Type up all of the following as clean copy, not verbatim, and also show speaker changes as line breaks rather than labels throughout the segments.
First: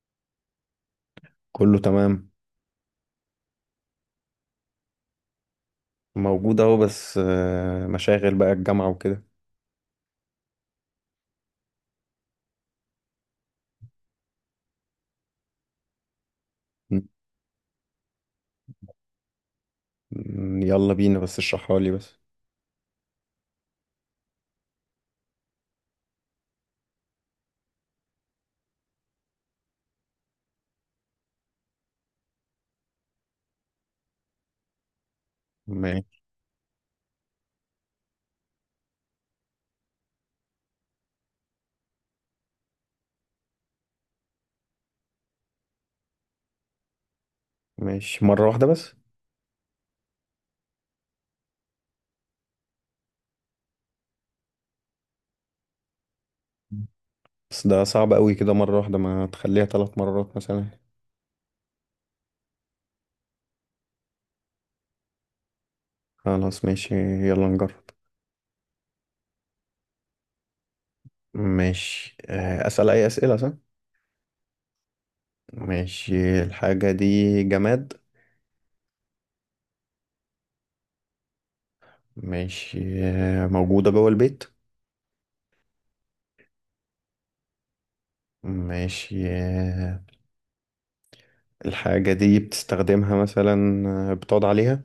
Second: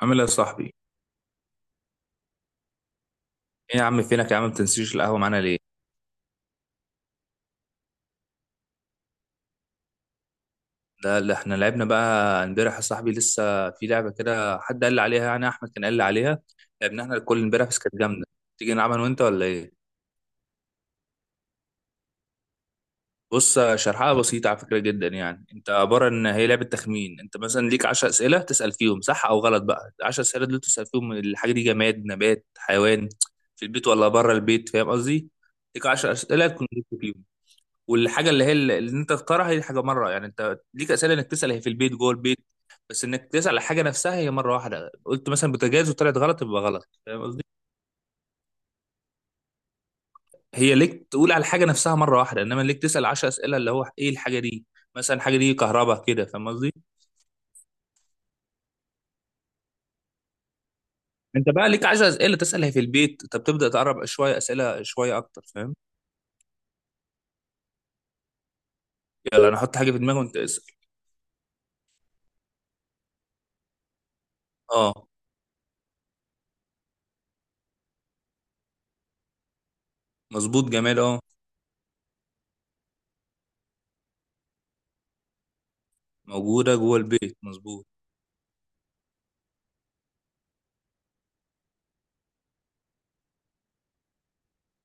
عامل ايه يا صاحبي؟
كله تمام.
ايه يا عم، فينك يا عم؟ ما بتنسيش القهوة معانا ليه؟
موجود اهو، بس مشاغل بقى الجامعة وكده.
ده اللي احنا لعبنا بقى امبارح يا صاحبي. لسه في لعبة كده حد قال لي عليها، يعني احمد كان قال لي عليها.
م-
لعبنا احنا الكل امبارح، بس كانت جامدة. تيجي نلعبها انا وانت ولا ايه؟
يلا بينا، بس اشرحها لي بس.
بص، شرحها بسيطة على فكرة جدا. يعني انت عبارة ان هي لعبة تخمين. انت مثلا ليك 10 أسئلة تسأل فيهم صح او غلط. بقى 10 أسئلة دول تسأل فيهم الحاجة دي جماد، نبات، حيوان، في البيت ولا بره البيت. فاهم قصدي؟ ليك 10
ماشي.
أسئلة تكون جبت فيهم. والحاجه اللي هي اللي انت تختارها هي حاجه مره. يعني انت ليك اسئله انك تسال هي في البيت جوه البيت. بس انك تسال على حاجه نفسها هي مره واحده. قلت مثلا بوتاجاز وطلعت غلط، يبقى غلط. فاهم قصدي؟
ماشي، مرة واحدة بس.
هي ليك تقول على الحاجه نفسها مره واحده، انما ليك تسال 10 اسئله اللي هو ايه الحاجه دي. مثلا الحاجه دي كهرباء كده. فاهم قصدي؟
بس ده صعب قوي كده، مرة واحدة. ما تخليها 3 مرات مثلا.
انت بقى ليك 10 اسئله تسال هي في البيت، طب تبدا تقرب شويه اسئله شويه اكتر. فاهم؟
خلاص، ماشي. يلا نجرب.
يلا، انا احط حاجه في دماغي وانت اسال.
ماشي. أسأل أي أسئلة، صح؟
اه،
ماشي. الحاجة دي جماد؟
مظبوط، جمال، اه.
ماشي. موجودة جوه البيت؟
موجوده جوه البيت مظبوط.
ماشي. الحاجة دي بتستخدمها مثلا؟ بتقعد عليها؟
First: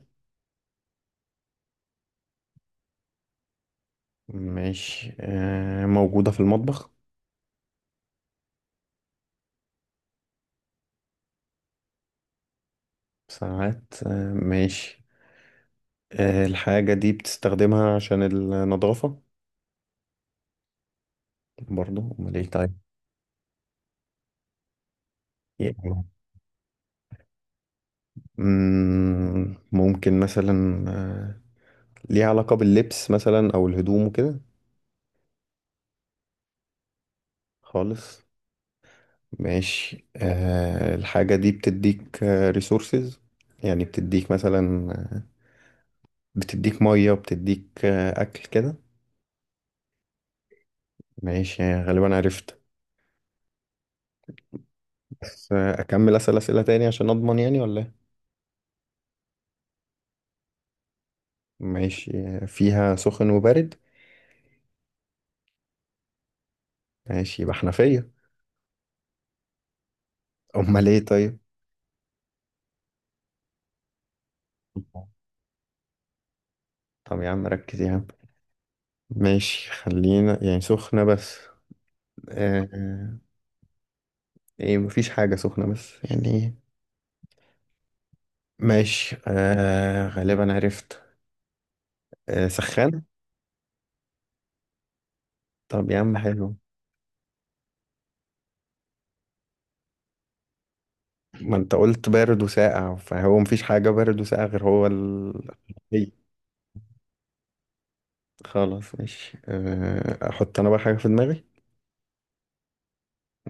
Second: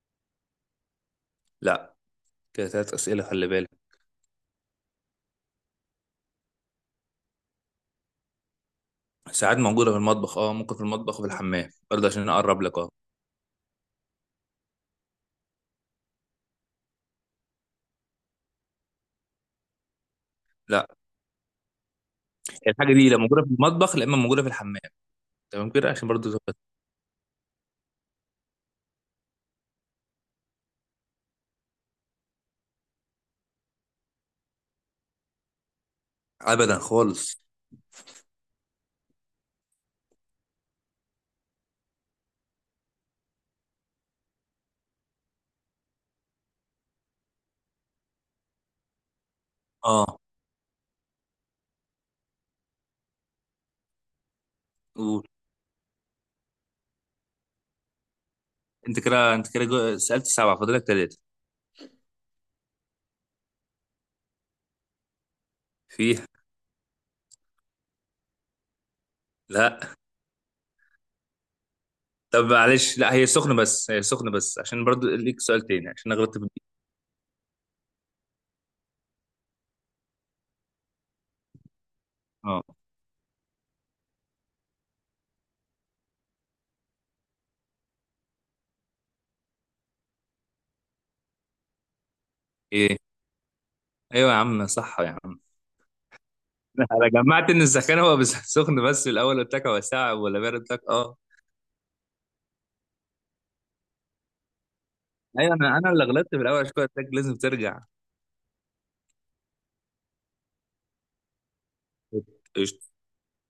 لا. كده ثلاث اسئله، خلي بالك.
ماشي. موجودة في المطبخ؟
ساعات موجودة في المطبخ، اه، ممكن في المطبخ وفي الحمام برضه عشان اقرب لك، اه.
ساعات. ماشي. الحاجة دي بتستخدمها عشان النظافة؟
لا.
برضو؟ أمال إيه طيب؟
الحاجة دي لا موجودة في المطبخ لا اما موجودة في الحمام. تمام كده
يعني،
عشان برضه.
ممكن مثلا ليها علاقة باللبس مثلا أو الهدوم وكده؟
ابدا خالص.
خالص. ماشي. الحاجة دي بتديك ريسورسز، يعني بتديك مثلا، بتديك مية، بتديك أكل كده؟
اه.
ماشي، يعني غالبا عرفت.
قول.
بس أكمل أسأل أسئلة تاني عشان أضمن، يعني ولا إيه؟
انت كده سألت سبعة، فاضلك ثلاثة.
ماشي. فيها سخن وبرد؟
فيها.
ماشي، يبقى حنفية.
لا.
أمال إيه طيب؟
طب معلش، لا هي سخنة بس. هي سخنة بس عشان برضه ليك سؤال تاني، عشان انا غلطت في دي.
طب يا عم، ركز يا عم. ماشي، خلينا يعني سخنة بس.
اه.
آه آه، إيه، مفيش حاجة سخنة بس، يعني إيه. ماشي، غالبا عرفت.
ايه.
سخان.
ايوه يا عم، صح يا عم.
طب يا عم حلو.
لا، انا جمعت ان السخان هو بس سخن بس. الاول قلت لك هو ساعة ولا بارد، قلت لك اه.
ما أنت قلت بارد وساقع، فهو مفيش حاجة بارد وساقع غير هو ال.
ايوه، انا اللي
هي.
غلطت في الاول، عشان كده قلت لك لازم ترجع.
خلاص، ماشي. أحط أنا بقى حاجة في دماغي.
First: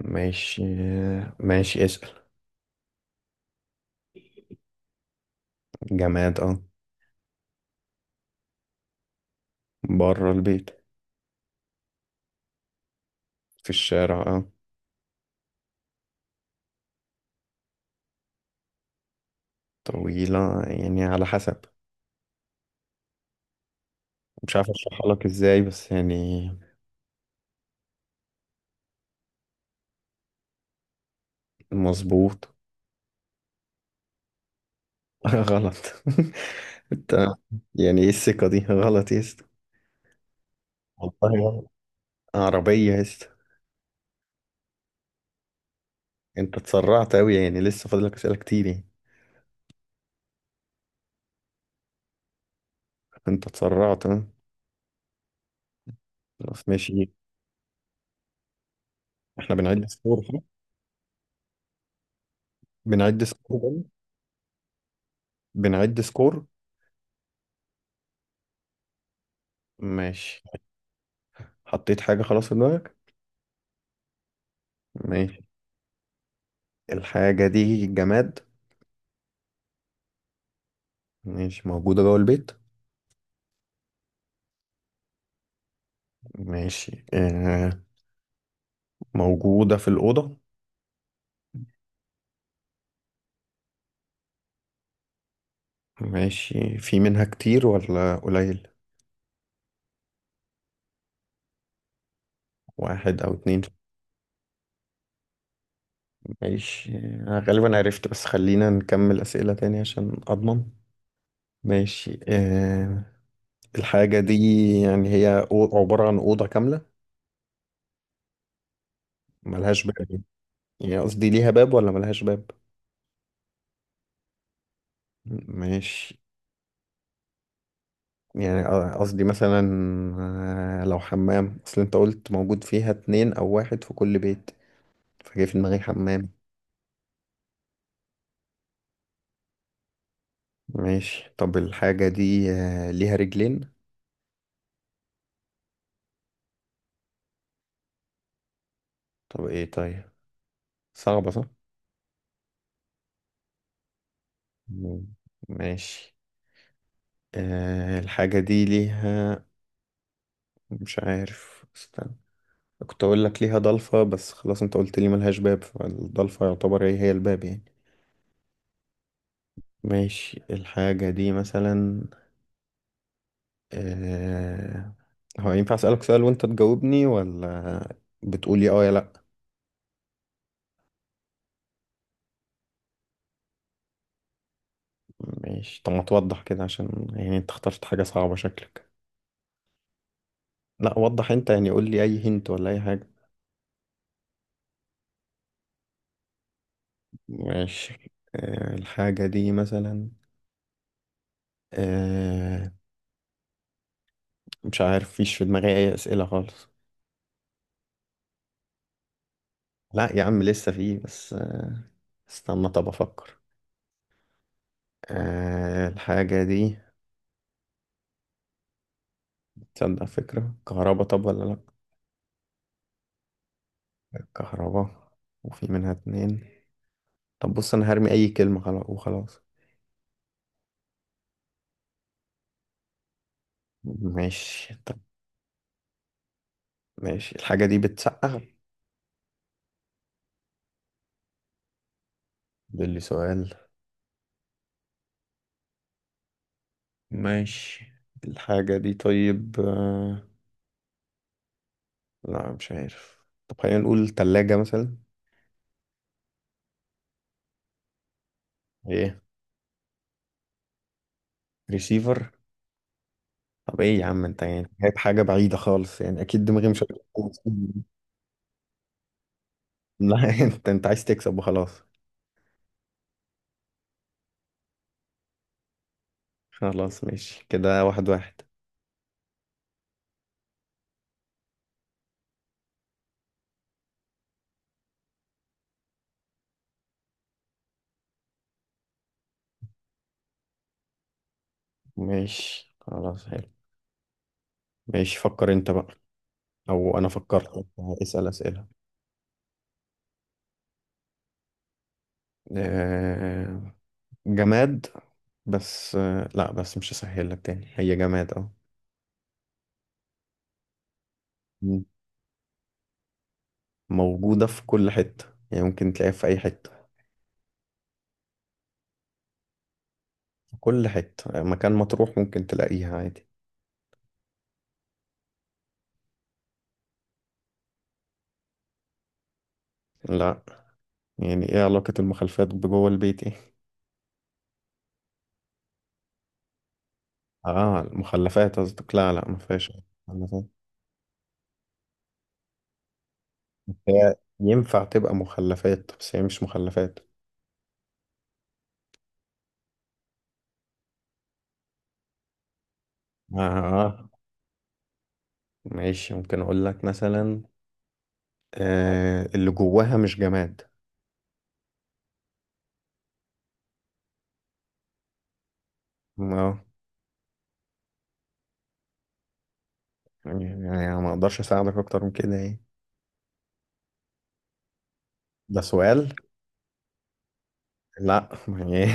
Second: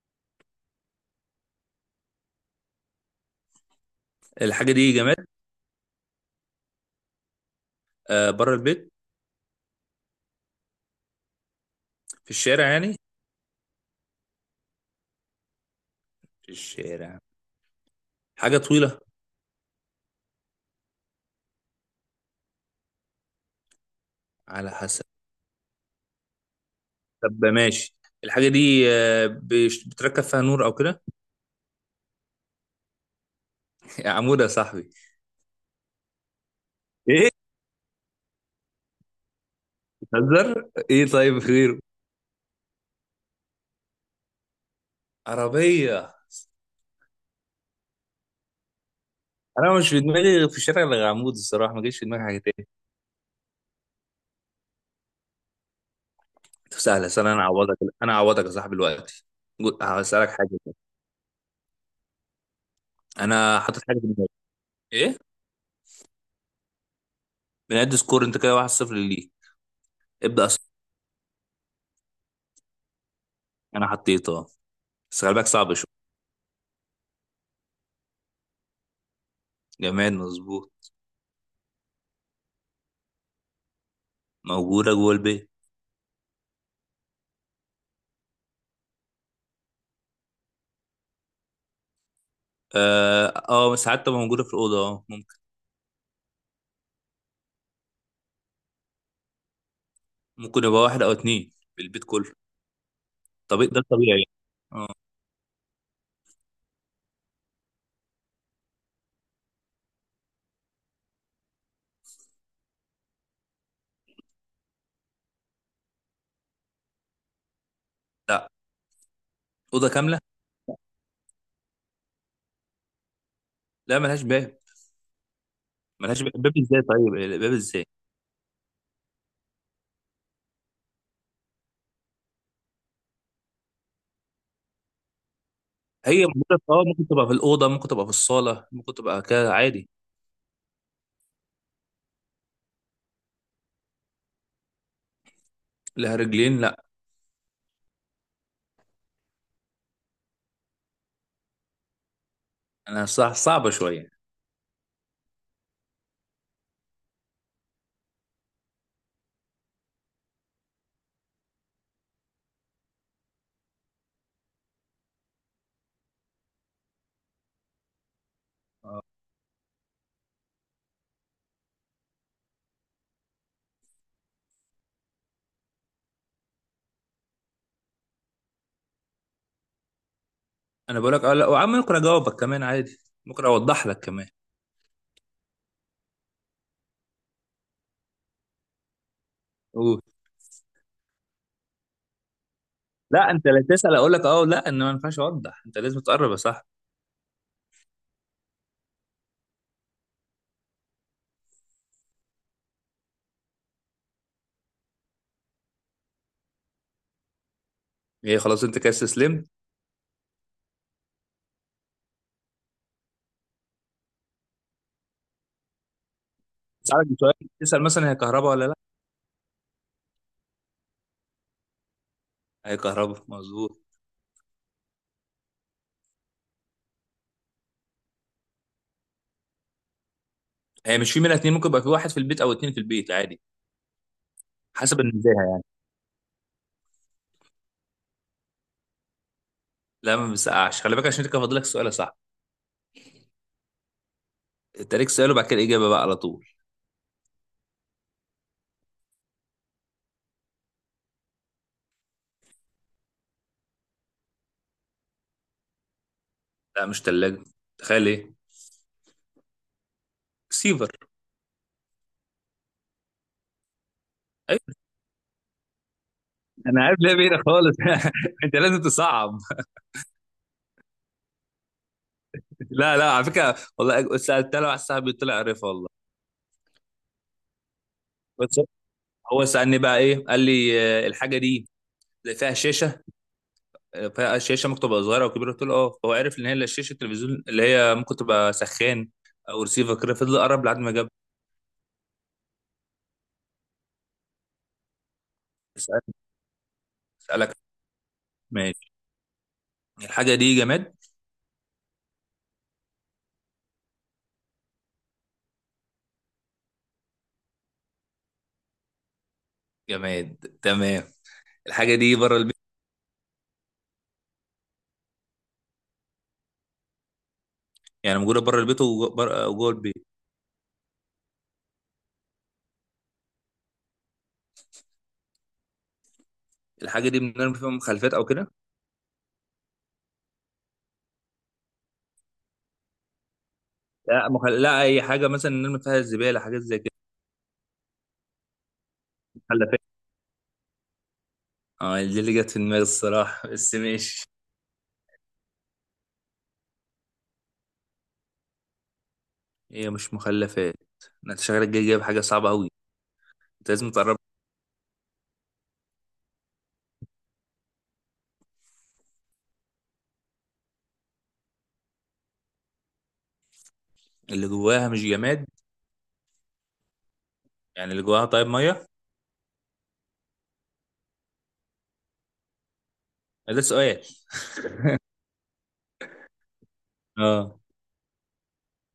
ماشي. ماشي، اسأل.
الحاجة دي جماد.
جماد، اه.
آه، بره البيت.
بره البيت.
في الشارع يعني.
في الشارع، اه.
في الشارع. حاجة طويلة.
طويلة يعني على حسب. مش عارف
على حسب.
اشرحها لك ازاي، بس يعني.
طب ماشي. الحاجة دي بتركب فيها نور أو كده.
مظبوط.
يا عمود يا صاحبي.
غلط. انت،
إيه.
يعني ايه الثقة دي؟ غلط يا اسطى.
بتهزر. إيه طيب
والله غلط.
غيره.
عربية يا اسطى.
عربية.
انت اتسرعت اوي، يعني لسه فاضلك اسئلة كتير يعني.
أنا مش في دماغي غير في الشارع غير عمود، الصراحة ما جاش في دماغي حاجة تاني.
انت اتسرعت، اه. خلاص،
طب سهلة
ماشي.
سهلة، أنا أعوضك. أنا أعوضك يا صاحبي دلوقتي.
احنا بنعد سكور،
هسألك
صح؟
حاجة كده.
بنعد سكور
أنا
بقى؟
حاطط حاجة في دماغي. إيه.
بنعد سكور.
بنعد سكور أنت كده. 1-0 ليك.
ماشي.
ابدأ أصلا.
حطيت حاجة خلاص في دماغك؟
أنا حطيته. بس خلي
ماشي.
بالك صعب شوية.
الحاجة دي جماد؟
جماد مظبوط.
ماشي. موجودة جوه البيت؟
موجودة جوه البيت.
ماشي. موجودة في الأوضة؟
اه، ساعات تبقى موجودة في الأوضة، اه ممكن.
ماشي. في منها كتير ولا قليل؟
ممكن يبقى واحد أو اتنين في البيت كله.
واحد أو
طب
اتنين.
ده الطبيعي يعني. اه.
ماشي. أنا غالبا عرفت، بس خلينا نكمل أسئلة تاني عشان أضمن. ماشي. الحاجة دي يعني هي عبارة عن أوضة كاملة؟
لا.
ملهاش
أوضة كاملة.
باب؟ يعني قصدي، ليها باب ولا ملهاش باب؟
لا، ملهاش باب.
ماشي.
ملهاش باب، باب ازاي طيب؟ باب ازاي؟
يعني قصدي مثلا لو حمام، أصل أنت قلت موجود فيها اتنين أو واحد في كل بيت، فجاي في دماغي
هي
حمام.
موجودة اه ممكن تبقى في الأوضة، ممكن تبقى في الصالة، ممكن تبقى كده عادي.
ماشي. طب الحاجة دي ليها رجلين؟
لها رجلين لا.
طب ايه طيب؟ صعبة، صح؟
أنا صح، صعبة شوية.
مم. ماشي. الحاجة دي ليها، مش عارف، استنى. كنت اقول لك ليها ضلفة، بس خلاص انت قلت لي ملهاش باب، فالضلفة يعتبر هي هي الباب يعني.
آه.
ماشي. الحاجة دي مثلا آه هو ينفع اسألك سؤال وانت تجاوبني؟ ولا بتقولي اه يا لا؟
أنا بقول لك اه لا، وعم ممكن أجاوبك كمان عادي. ممكن أوضح لك كمان.
ماشي. طب ما توضح كده عشان يعني انت اخترت حاجة صعبة شكلك.
قول.
لا، وضح انت، يعني قول لي اي هنت ولا اي حاجة.
لا، أنت لا، تسأل أقول لك اه لا، إن ما ينفعش أوضح. أنت لازم تقرب يا صاحبي.
ماشي. الحاجة دي مثلا. آه، مش عارف، فيش في دماغي اي اسئلة خالص.
هي خلاص أنت كده استسلمت؟
لا يا عم، لسه في، بس استنى، طب افكر. الحاجة دي
اسالك بسؤال. تسال مثلا هي كهرباء ولا لا.
تصدق، فكرة كهربا، طب ولا لا؟
هي كهرباء مظبوط.
كهربا. وفي منها اتنين؟ طب بص، انا هرمي اي كلمة خلاص وخلاص.
هي مش في منها اتنين، ممكن يبقى في واحد في البيت او اتنين في البيت عادي.
ماشي. طب.
حسب الميزان.
ماشي. الحاجة دي بتسقع؟
لا، ما بيسقعش، خلي بالك عشان كده فاضلك سؤال صح.
ده اللي سؤال؟
انت ليك سؤال، وبعد كده الاجابه بقى على طول.
ماشي. الحاجة دي طيب لا، مش عارف. طب خلينا نقول تلاجة مثلا.
لا مش ثلاجه. تخيل ايه.
ايه.
سيفر.
ريسيفر؟ طب ايه يا عم؟ انت يعني
ايوه.
جايب حاجة بعيدة خالص، يعني اكيد دماغي مش
انا عارف
هتبقى.
ليه بعيدة خالص. انت لازم تصعب.
لا. انت عايز تكسب وخلاص.
لا لا، على فكره والله سالتها له على الساعه طلع عارفها والله.
خلاص، ماشي. كده واحد واحد.
بس. هو سالني بقى ايه، قال لي الحاجه دي فيها شاشه. فالشاشه ممكن تبقى صغيره او كبيره، قلت له اه، فهو عرف ان هي لا شاشه التلفزيون اللي هي ممكن تبقى سخان او ريسيفر كده، فضل قرب لحد ما جاب.
ماشي. خلاص. حلو. ماشي، فكر انت بقى.
اسالك.
او انا
اسالك.
فكرت. اسأل اسئلة.
ماشي. الحاجه دي جماد.
آه، جماد. بس لا بس مش هسهل لك تاني. هي جماد، اه.
جماد تمام.
مم.
الحاجه دي بره البيت.
موجودة في كل حتة، يعني ممكن تلاقيها في اي حتة.
يعني موجوده بره البيت وجوه البيت.
كل حتة، مكان ما تروح ممكن تلاقيها عادي.
الحاجه دي بنرمي فيها مخلفات او كده.
لا. يعني ايه علاقة المخلفات بجوه البيت، ايه؟
لا لا، اي حاجه مثلا نرمي فيها الزباله، حاجات زي كده.
اه، المخلفات قصدك؟ لا، لا، ما فيهاش.
مخلفات.
مخلفات.
اه دي اللي جت في دماغي الصراحه، بس
هي
ماشي.
ينفع تبقى مخلفات، بس هي مش مخلفات.
هي مش مخلفات. انت شغلك جاي جايب حاجه صعبه قوي. انت لازم
اه.
تقرب.
ماشي. ممكن اقول لك مثلا، اللي جواها مش جماد.
اللي جواها مش جماد.
اه.
يعني اللي جواها طيب ميه.
يعني ما اقدرش اساعدك اكتر من كده، ايه.
ده سؤال.
ده سؤال؟
اه.
لا يعني.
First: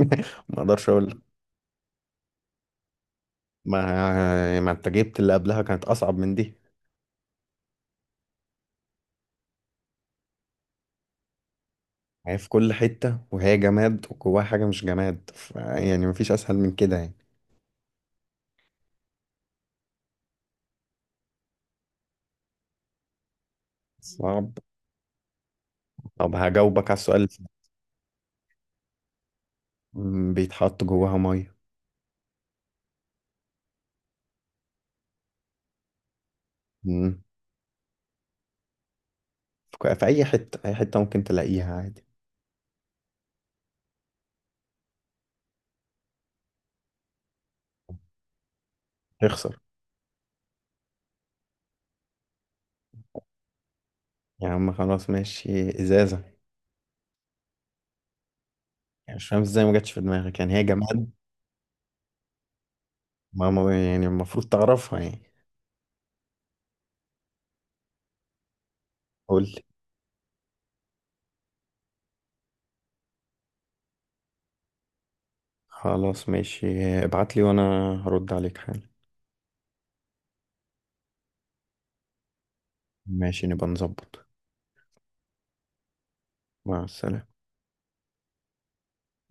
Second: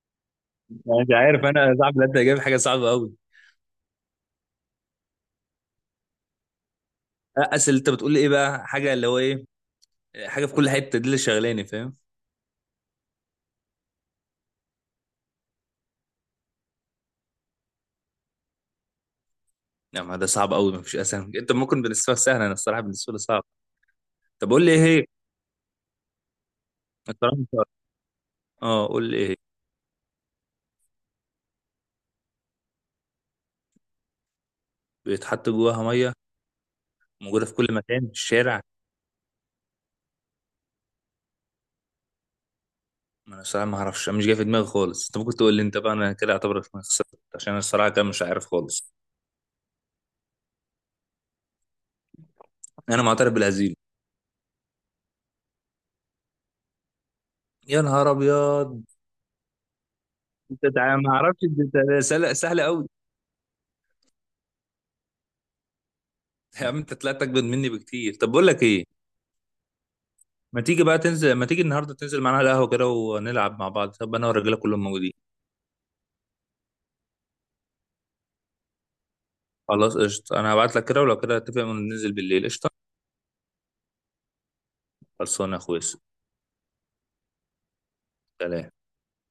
ما اقدرش
أنا مش
اقول.
عارف، انا صعب ان انت جايب حاجه صعبه قوي.
ما انت جبت اللي قبلها كانت اصعب من دي.
اصل انت بتقول ايه بقى، حاجه اللي هو ايه؟ حاجه في كل حته دي اللي شغلاني، فاهم.
هي في كل حتة، وهي جماد وجواها حاجة مش جماد، يعني مفيش أسهل من كده يعني.
لا ما ده صعب قوي، ما فيش اسهل. انت ممكن بالنسبه لك سهله، انا الصراحه بالنسبه لي صعب. طب
صعب.
قول لي ايه هي.
طب هجاوبك على السؤال اللي
الصراحه
فات.
مش عارف. اه قول لي ايه هي؟
بيتحط جواها مية.
بيتحط جواها ميه.
مم،
موجوده في كل مكان في الشارع.
في أي حتة، أي حتة ممكن تلاقيها عادي.
ما انا الصراحه ما اعرفش، أنا مش جاي في دماغي خالص. انت ممكن تقول لي، انت بقى انا كده اعتبرك إنك خسرت، عشان انا الصراحه كده مش عارف خالص.
تخسر.
انا معترف بالهزيمه.
يا عم خلاص، ماشي. إزازة.
يا نهار ابيض.
يعني مش فاهم إزاي ما جاتش في دماغك، يعني هي جماد.
ما اعرفش، انت سهله سهله قوي.
يعني المفروض تعرفها يعني.
يا عم انت طلعت اجمد مني بكتير. طب بقول لك ايه،
قول لي.
ما تيجي بقى تنزل، ما تيجي النهارده تنزل معانا على القهوه كده ونلعب مع بعض، طب انا والرجاله كلهم موجودين.
خلاص، ماشي. ابعت لي وأنا هرد عليك حالا.
خلاص قشطه، انا هبعت لك كده، ولو كده اتفق وننزل بالليل قشطه.
ماشي، نبقى نظبط.
خلصانه يا اخويا.
مع السلامة.
سلام.